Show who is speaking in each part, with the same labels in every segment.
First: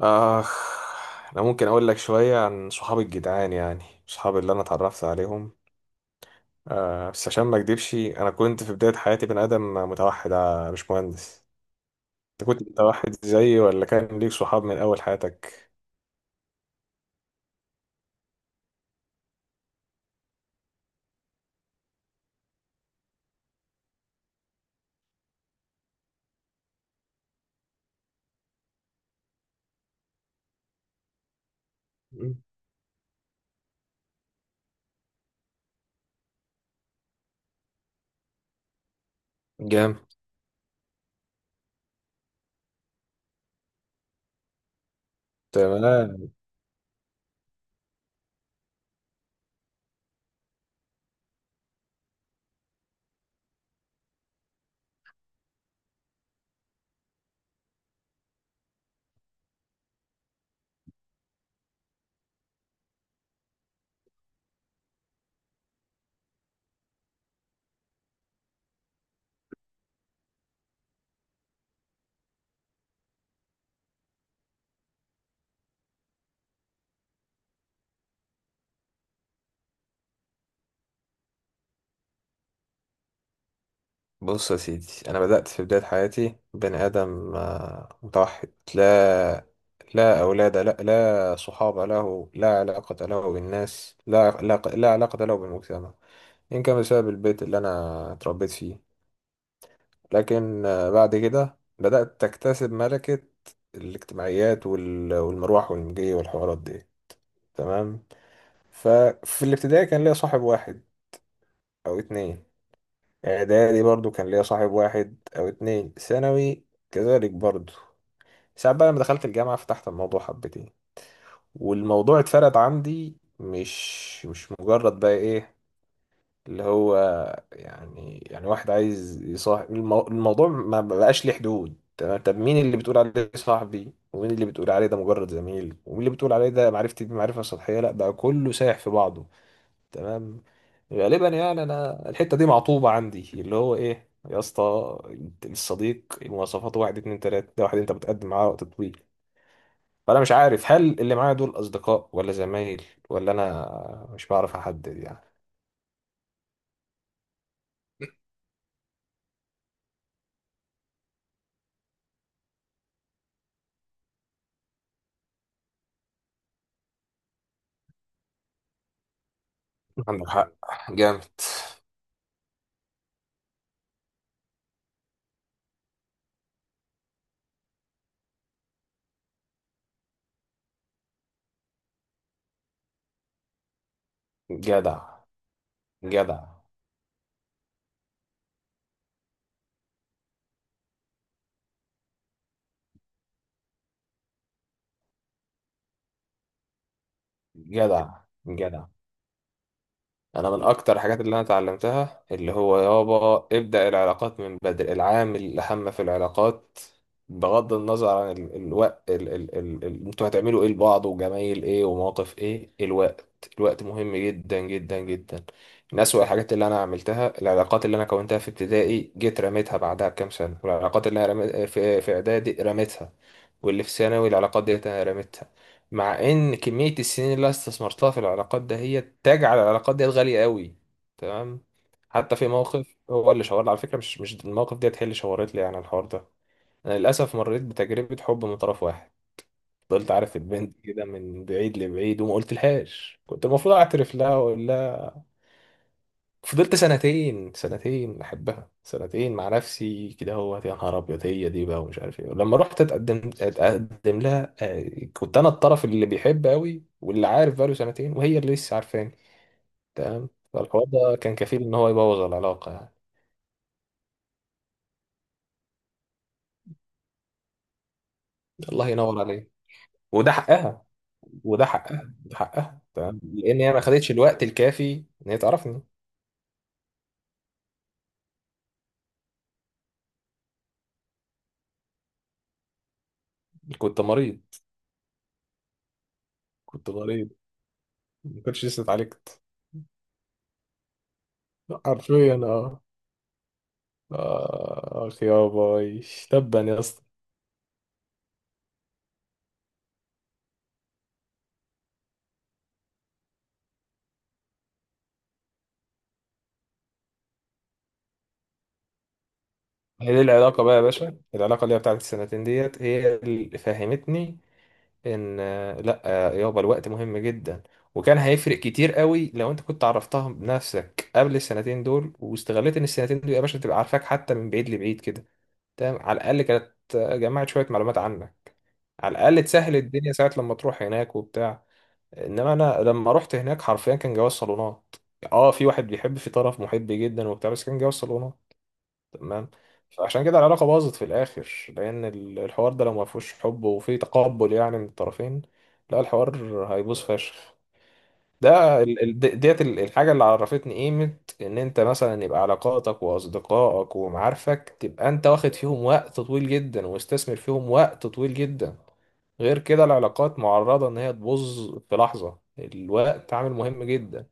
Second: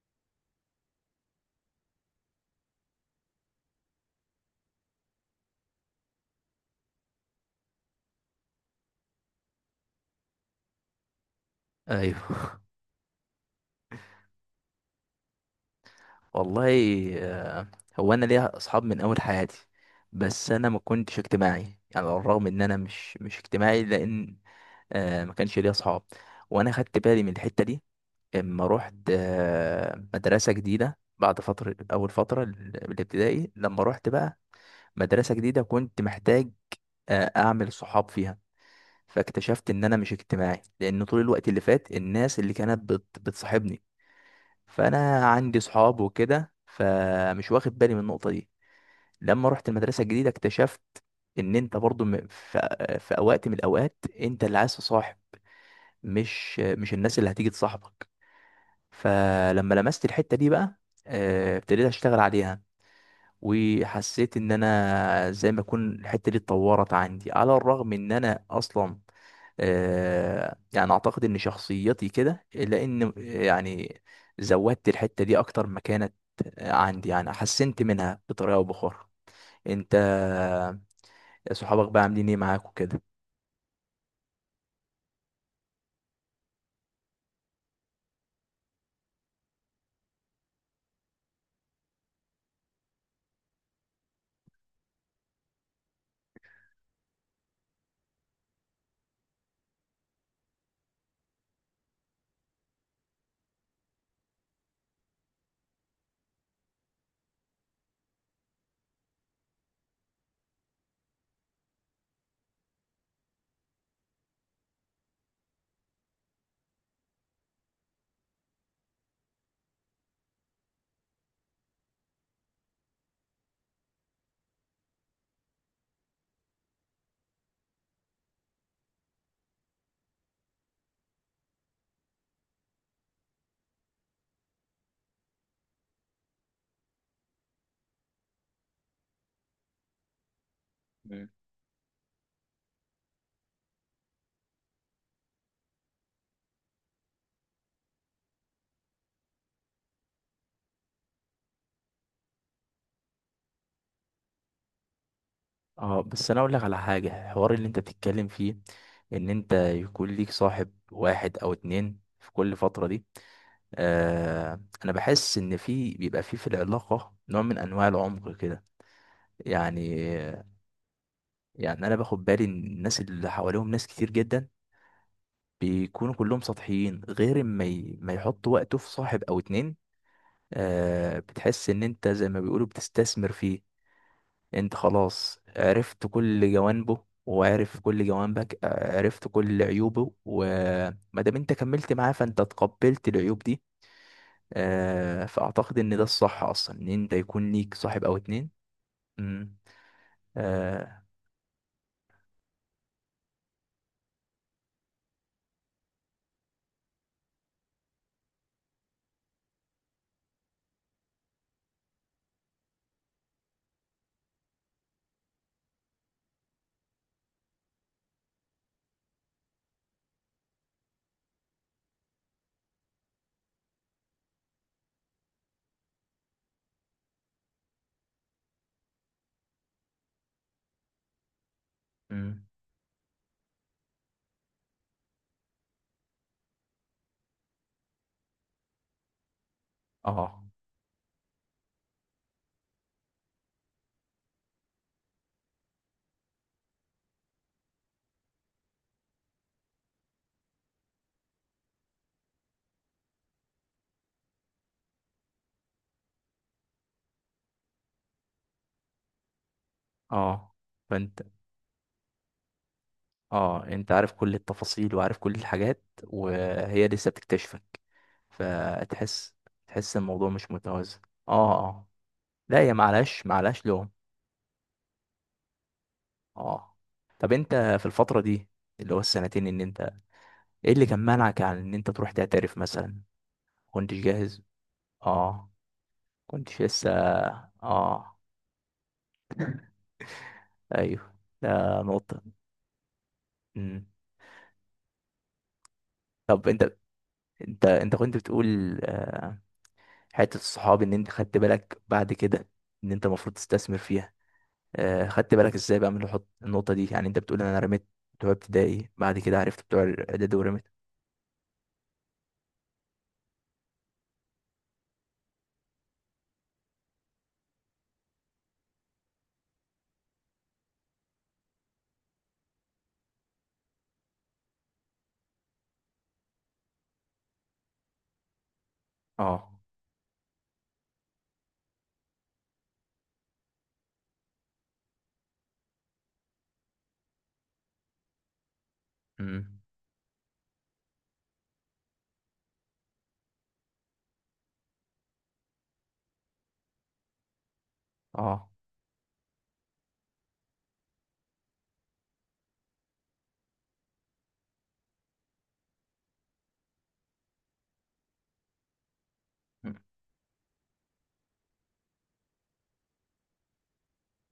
Speaker 1: اخ. انا ممكن اقول لك شويه عن صحابي الجدعان، يعني صحابي اللي انا اتعرفت عليهم. أه بس عشان ما اكدبش، انا كنت في بدايه حياتي بني ادم متوحد، مش مهندس. انت
Speaker 2: ايوه.
Speaker 1: كنت متوحد زيي ولا كان ليك صحاب من اول حياتك؟
Speaker 2: والله. آه، هو انا ليا اصحاب من اول حياتي، بس انا ما كنتش اجتماعي. يعني على الرغم ان انا مش اجتماعي، لان ما كانش ليا اصحاب، وانا خدت بالي من الحته دي. اما رحت مدرسه جديده بعد فتره، اول فتره الابتدائي، لما رحت بقى مدرسه جديده كنت محتاج اعمل صحاب فيها. فاكتشفت ان انا
Speaker 1: جامد.
Speaker 2: مش اجتماعي، لان طول الوقت اللي فات الناس اللي كانت بتصاحبني، فانا عندي صحاب
Speaker 1: تمام.
Speaker 2: وكده فمش واخد بالي من النقطه دي. لما رحت المدرسه الجديده اكتشفت ان انت برضو في اوقات من الاوقات انت اللي عايز تصاحب، مش الناس اللي هتيجي تصاحبك. فلما لمست الحته دي بقى ابتديت اشتغل عليها، وحسيت ان انا زي ما اكون الحته دي اتطورت عندي، على الرغم ان انا اصلا يعني اعتقد ان شخصيتي كده، لان يعني زودت الحته دي اكتر ما كانت عندي، يعني حسنت منها بطريقه او باخرى. انت صحابك بقى عاملين ايه معاك وكده؟
Speaker 1: بص يا سيدي، انا بدأت في بداية حياتي بني ادم متوحد، لا لا اولاد، لا لا صحاب له، لا علاقة له بالناس، لا لا لا علاقة له بالمجتمع. يمكن كان بسبب البيت اللي انا اتربيت فيه، لكن بعد كده بدأت تكتسب ملكة الاجتماعيات والمروح والمجي والحوارات دي. تمام. ففي الابتدائي كان ليا صاحب واحد او اتنين، اعدادي برضو كان ليا صاحب واحد او اتنين، ثانوي كذلك برضو. ساعات بقى لما دخلت الجامعة فتحت الموضوع حبتين، والموضوع اتفرد عندي، مش مجرد بقى ايه اللي هو، يعني واحد عايز يصاحب الموضوع ما بقاش ليه حدود. تمام. طب مين اللي بتقول عليه صاحبي، ومين اللي بتقول عليه ده مجرد زميل، ومين اللي بتقول عليه ده معرفتي بمعرفة سطحية؟ لا بقى كله سايح في بعضه. تمام. غالبا
Speaker 2: مم.
Speaker 1: يعني انا الحتة دي معطوبة عندي، اللي هو ايه يا اسطى، الصديق مواصفاته واحد اتنين تلاتة، ده واحد انت بتقدم معاه وقت طويل، فانا مش عارف هل اللي معايا دول اصدقاء ولا زمايل، ولا انا مش بعرف احدد يعني.
Speaker 2: اه، بس انا اقول لك على حاجه. الحوار اللي انت بتتكلم فيه، ان انت يكون ليك صاحب واحد او اتنين في كل فتره دي، انا بحس ان في، بيبقى في العلاقه نوع من انواع العمق كده، يعني.
Speaker 1: عندك حق. جامد.
Speaker 2: يعني انا باخد بالي ان الناس اللي حواليهم ناس كتير جدا بيكونوا كلهم سطحيين، غير ما ما يحطوا وقته في صاحب او اتنين، بتحس ان انت زي ما بيقولوا بتستثمر فيه. انت
Speaker 1: جدع.
Speaker 2: خلاص عرفت
Speaker 1: جدع.
Speaker 2: كل جوانبه وعرف كل جوانبك، عرفت كل عيوبه وما دام انت كملت معاه فانت تقبلت العيوب دي. آه، فأعتقد إن ده الصح أصلا، إن أنت يكون ليك صاحب
Speaker 1: جدع.
Speaker 2: أو اتنين.
Speaker 1: جدع.
Speaker 2: مم.
Speaker 1: انا من اكتر
Speaker 2: آه.
Speaker 1: الحاجات اللي انا اتعلمتها، اللي هو يابا ابدأ العلاقات من بدري، العامل الاهم في العلاقات بغض النظر عن الوقت انتوا هتعملوا ايه لبعض، وجمايل ايه، ومواقف ايه، الوقت، مهم جدا جدا جدا. من أسوأ الحاجات اللي انا عملتها، العلاقات اللي انا كونتها في ابتدائي جيت رميتها بعدها بكام سنة، والعلاقات اللي انا رميت... في في اعدادي رميتها، واللي في ثانوي العلاقات ديت انا رميتها، مع ان كمية السنين اللي أنا استثمرتها في العلاقات ده هي تجعل العلاقات ديت غالية قوي. تمام. حتى
Speaker 2: مم.
Speaker 1: في موقف هو اللي شاور لي على فكرة، مش الموقف ديت هي اللي شاورت لي يعني على الحوار ده. انا للاسف مريت بتجربة حب من طرف واحد، فضلت عارف
Speaker 2: آه،
Speaker 1: البنت كده من بعيد لبعيد وما قلت لهاش، كنت المفروض اعترف لها واقول. فضلت سنتين، احبها سنتين مع نفسي كده، هو يا نهار ابيض هي دي بقى ومش عارف ايه. لما رحت اتقدم، لها كنت انا الطرف اللي بيحب قوي واللي عارف بقاله سنتين، وهي اللي لسه عارفاني. تمام.
Speaker 2: آه.
Speaker 1: فالحوار ده
Speaker 2: فأنت
Speaker 1: كان كفيل ان هو يبوظ العلاقه يعني.
Speaker 2: آه أنت عارف كل التفاصيل وعارف كل الحاجات، وهي لسه بتكتشفك،
Speaker 1: الله ينور
Speaker 2: فتحس
Speaker 1: عليه.
Speaker 2: تحس الموضوع
Speaker 1: وده
Speaker 2: مش
Speaker 1: حقها.
Speaker 2: متوازن. آه، آه.
Speaker 1: ده
Speaker 2: لا، هي
Speaker 1: حقها. تمام،
Speaker 2: معلش
Speaker 1: لان
Speaker 2: معلش،
Speaker 1: هي ما
Speaker 2: لوم.
Speaker 1: خدتش الوقت الكافي ان هي تعرفني.
Speaker 2: آه طب أنت، في الفترة دي اللي هو السنتين، إن أنت إيه اللي كان مانعك عن إن أنت تروح تعترف مثلا؟ كنتش
Speaker 1: كنت مريض.
Speaker 2: جاهز؟ آه. كنتش لسه.
Speaker 1: كنت مريض.
Speaker 2: آه،
Speaker 1: ما كنتش لسه اتعالجت.
Speaker 2: ايوه، ده نقطة.
Speaker 1: حرفيا اه.
Speaker 2: مم.
Speaker 1: آه يا باي.
Speaker 2: طب
Speaker 1: تبا
Speaker 2: انت،
Speaker 1: يا اسطى.
Speaker 2: انت كنت بتقول حتة الصحاب، ان انت خدت بالك بعد كده ان انت المفروض تستثمر فيها. خدت بالك ازاي بقى من النقطة دي؟ يعني انت بتقول انا رميت بتوع ابتدائي، بعد كده عرفت بتوع
Speaker 1: هي دي
Speaker 2: الاعدادي
Speaker 1: العلاقة
Speaker 2: ورميت.
Speaker 1: بقى يا باشا، العلاقة اللي هي بتاعت السنتين ديت هي اللي فهمتني إن آه، لأ آه، يابا الوقت مهم جدا. وكان هيفرق كتير قوي لو أنت كنت عرفتها بنفسك قبل السنتين دول، واستغليت إن السنتين دول يا باشا تبقى عارفاك حتى من بعيد لبعيد كده. تمام. على الأقل كانت جمعت شوية معلومات عنك، على الأقل
Speaker 2: اه.
Speaker 1: تسهل الدنيا ساعة لما تروح هناك وبتاع. انما انا لما رحت هناك حرفيا كان جواز صالونات، اه، في واحد بيحب، في طرف محب جدا وبتاع، بس كان جواز صالونات. تمام.
Speaker 2: امم.
Speaker 1: فعشان كده العلاقه باظت في الاخر، لان الحوار ده لو ما فيهوش حب وفي تقبل يعني من الطرفين، لا، الحوار هيبوظ فشخ.
Speaker 2: اه.
Speaker 1: ده ديت الحاجه اللي عرفتني قيمه ان انت مثلا يبقى علاقاتك واصدقائك ومعارفك تبقى انت واخد فيهم وقت طويل جدا، واستثمر فيهم وقت طويل جدا. غير
Speaker 2: مم.
Speaker 1: كده العلاقات معرضة إن هي تبوظ في لحظة، الوقت عامل مهم جدا.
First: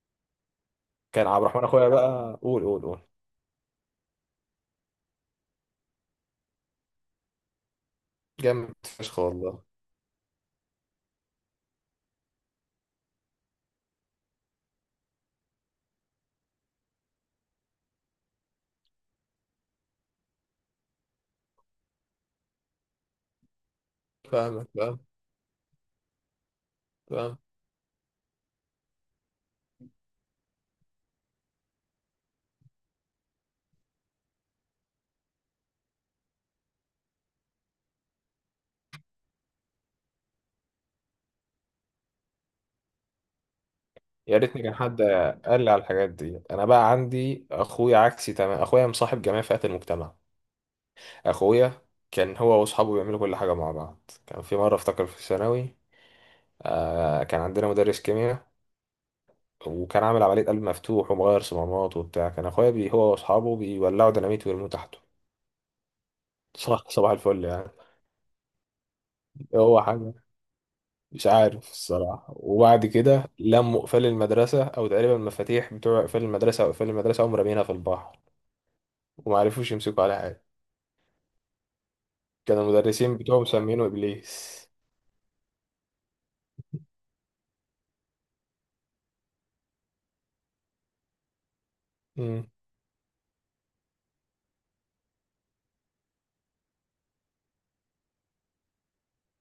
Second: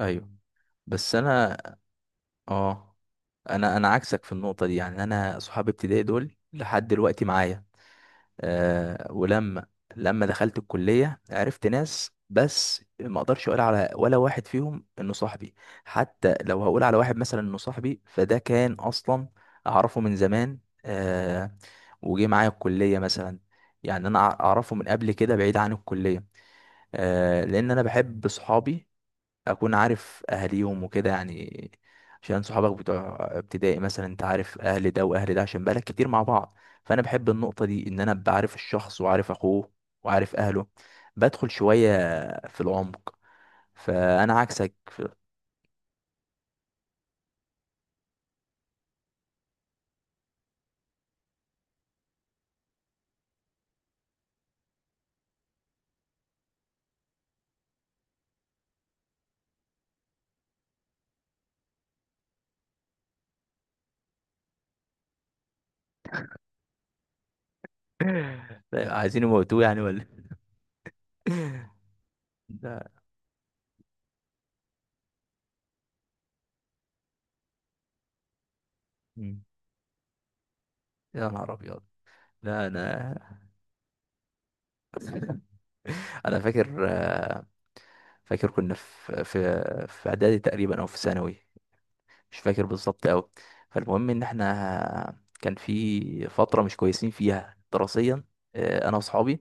Speaker 2: ايوه، بس
Speaker 1: كان عبد
Speaker 2: انا،
Speaker 1: الرحمن أخويا بقى، قول، قول
Speaker 2: اه
Speaker 1: قول
Speaker 2: انا عكسك في النقطة دي. يعني انا صحاب ابتدائي دول لحد دلوقتي معايا.
Speaker 1: جامد
Speaker 2: آه
Speaker 1: فشخ والله.
Speaker 2: ولما لما دخلت الكلية عرفت ناس، بس ما اقدرش اقول على ولا واحد فيهم انه صاحبي. حتى لو هقول على واحد مثلا انه صاحبي، فده كان اصلا اعرفه من زمان، آه وجه معايا الكلية مثلا. يعني انا
Speaker 1: فاهمك،
Speaker 2: اعرفه من
Speaker 1: فاهم
Speaker 2: قبل كده، بعيد عن الكلية،
Speaker 1: فاهم
Speaker 2: لان انا بحب صحابي اكون عارف اهاليهم وكده، يعني عشان صحابك بتوع ابتدائي مثلا انت عارف اهل ده واهل ده، عشان بقالك كتير مع بعض. فانا بحب النقطة دي، ان انا ابقى عارف الشخص وعارف اخوه وعارف اهله، بدخل شوية في العمق.
Speaker 1: يا
Speaker 2: فانا
Speaker 1: ريتني
Speaker 2: عكسك
Speaker 1: كان حد
Speaker 2: في...
Speaker 1: قال لي على الحاجات دي. أنا بقى عندي أخويا عكسي، تمام، أخويا مصاحب جميع فئات المجتمع. أخويا كان هو وأصحابه بيعملوا كل حاجة مع بعض. كان في مرة أفتكر في الثانوي، آه، كان عندنا مدرس كيمياء وكان عامل عملية قلب مفتوح ومغير صمامات وبتاع، كان أخويا بي هو وأصحابه بيولعوا ديناميت ويرموه تحته. صح، صباح الفل يعني.
Speaker 2: عايزين يموتوه، يعني،
Speaker 1: هو
Speaker 2: ولا
Speaker 1: حاجة مش
Speaker 2: إيه؟
Speaker 1: عارف الصراحة. وبعد
Speaker 2: ده.
Speaker 1: كده لموا قفال المدرسة أو تقريبا المفاتيح بتوع قفال المدرسة، أو قفال المدرسة، قاموا رامينها في البحر
Speaker 2: مم.
Speaker 1: ومعرفوش يمسكوا على حاجة.
Speaker 2: يا نهار ابيض.
Speaker 1: كانوا
Speaker 2: لا انا،
Speaker 1: المدرسين بتوعهم مسمينه إبليس.
Speaker 2: انا فاكر. كنا في اعدادي تقريبا او في ثانوي، مش
Speaker 1: امم.
Speaker 2: فاكر بالظبط قوي. فالمهم ان احنا كان في فتره مش كويسين فيها دراسيا، انا واصحابي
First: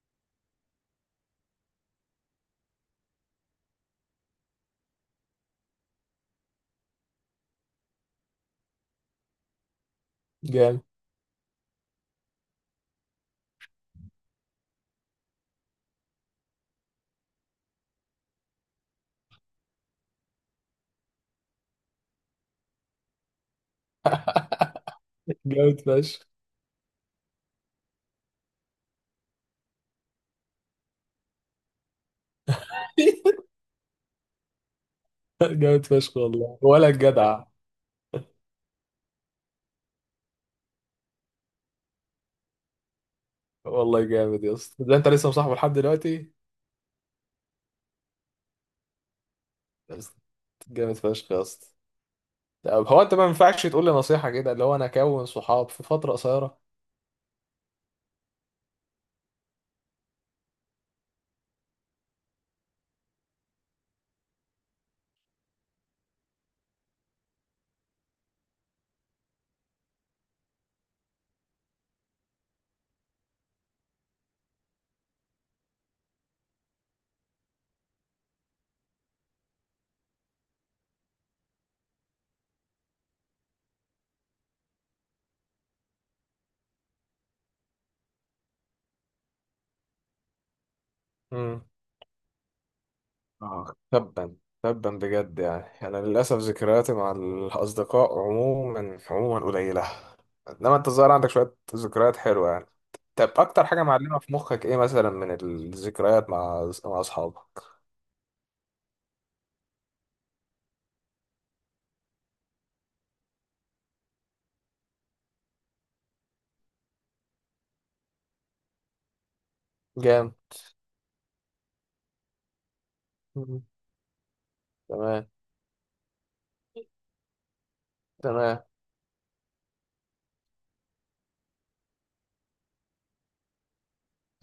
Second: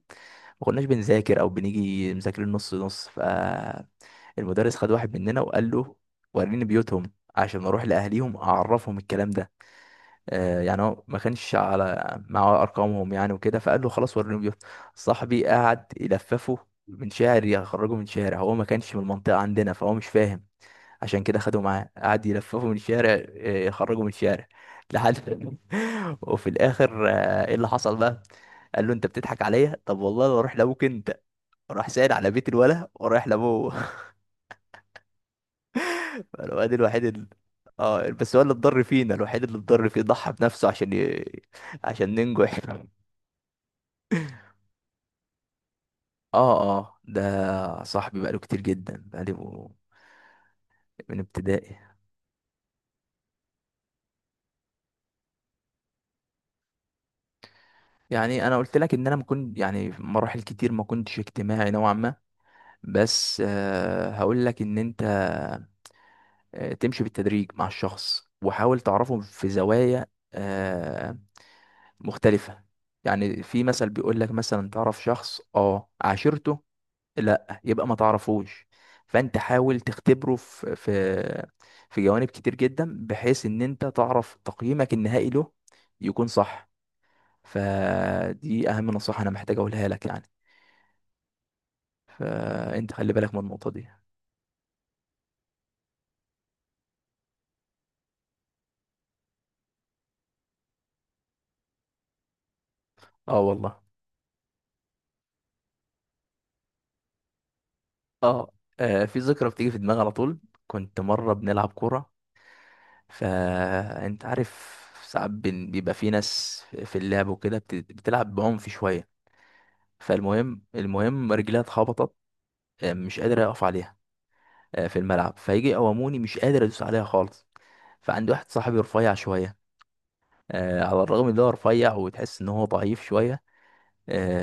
Speaker 2: ما كناش بنذاكر او بنيجي مذاكرين نص نص. فالمدرس خد واحد مننا وقال له وريني بيوتهم عشان اروح لاهليهم اعرفهم الكلام ده. يعني
Speaker 1: جامد.
Speaker 2: هو ما كانش على معاه ارقامهم يعني وكده، فقال له خلاص وريني بيوت. صاحبي قعد يلففه من شارع، يخرجه من شارع. هو ما كانش من المنطقه عندنا فهو مش فاهم، عشان كده خدوا معاه قعد يلففوا من الشارع يخرجوا من الشارع لحد
Speaker 1: جامد فشخ.
Speaker 2: وفي الاخر ايه اللي حصل بقى. قال له انت بتضحك عليا؟ طب والله لو اروح لابوك انت. راح سائل على بيت الولا ورايح لابوه.
Speaker 1: جامد فشخ والله،
Speaker 2: الواد
Speaker 1: ولا
Speaker 2: الوحيد اللي...
Speaker 1: الجدع.
Speaker 2: اه بس هو اللي اتضر فينا، الوحيد اللي اتضر فيه ضحى بنفسه عشان عشان ننجح.
Speaker 1: والله جامد يا اسطى، ده انت لسه مصاحبه لحد دلوقتي.
Speaker 2: اه، اه، ده صاحبي بقاله كتير جدا، بقاله
Speaker 1: يا اسطى. جامد
Speaker 2: من
Speaker 1: فشخ يا اسطى.
Speaker 2: ابتدائي.
Speaker 1: طب هو انت ما ينفعش تقول لي نصيحة كده اللي هو انا اكون صحاب في فترة قصيرة؟
Speaker 2: يعني انا قلت لك ان انا ما كنت، يعني في مراحل كتير ما كنتش اجتماعي نوعا ما، بس هقول لك ان انت تمشي بالتدريج مع الشخص وحاول تعرفه في زوايا آه، مختلفة. يعني في مثل بيقول لك مثلا تعرف شخص عاشرته، لا يبقى ما تعرفوش. فانت حاول تختبره في، في، جوانب كتير جدا، بحيث ان انت تعرف تقييمك النهائي له يكون صح. فدي اهم نصيحة انا محتاج اقولها لك، يعني
Speaker 1: مم.
Speaker 2: فانت خلي بالك من النقطة
Speaker 1: آه،
Speaker 2: دي.
Speaker 1: تبا. تبا بجد يعني، أنا للأسف ذكرياتي مع الأصدقاء عموما، قليلة، إنما أنت الظاهر عندك شوية ذكريات حلوة يعني. طب
Speaker 2: اه،
Speaker 1: أكتر
Speaker 2: والله.
Speaker 1: حاجة معلمة في مخك إيه مثلا من الذكريات مع أصحابك؟
Speaker 2: اه في ذكرى بتيجي في دماغي على طول. كنت مرة بنلعب كورة. فانت عارف، ساعات بيبقى في ناس في اللعب وكده بتلعب بعنف شوية.
Speaker 1: جام.
Speaker 2: فالمهم، رجليها اتخبطت، مش قادر
Speaker 1: مم.
Speaker 2: اقف عليها، في
Speaker 1: تمام.
Speaker 2: الملعب. فيجي يقوموني مش قادر ادوس عليها خالص. فعندي واحد
Speaker 1: تمام
Speaker 2: صاحبي رفيع شوية، على الرغم ان هو رفيع وتحس ان هو ضعيف شوية.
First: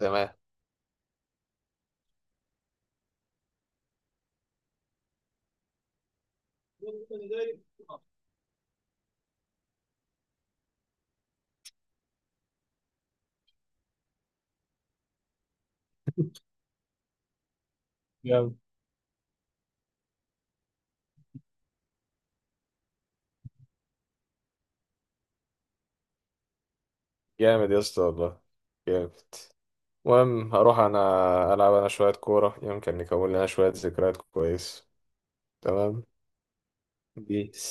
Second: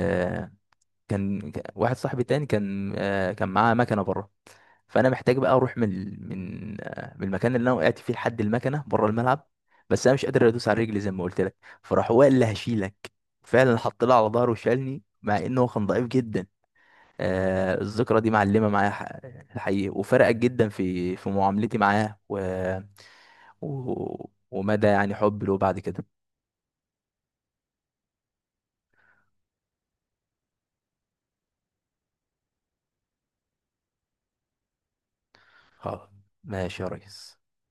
Speaker 1: تمام.
Speaker 2: واحد صاحبي تاني كان معاه مكنة بره. فانا محتاج بقى اروح من ال- من آه، من المكان اللي انا وقعت فيه لحد المكنه بره الملعب، بس انا مش قادر ادوس على رجلي زي ما قلت لك. فراح هو قال لي هشيلك، فعلا حط لي على ظهره وشالني مع انه هو كان ضعيف جدا. الذكرى دي
Speaker 1: جامد.
Speaker 2: معلمه معايا، الحقيقه، وفرقت جدا في معاملتي معاه، ومدى، يعني، حبي له بعد كده.
Speaker 1: جامد يا اسطى والله. جامد. المهم هروح أنا ألعب أنا شوية كورة، يمكن نكون لنا شوية ذكريات كويس. تمام.
Speaker 2: خلاص، ماشي يا ريس.
Speaker 1: بيس.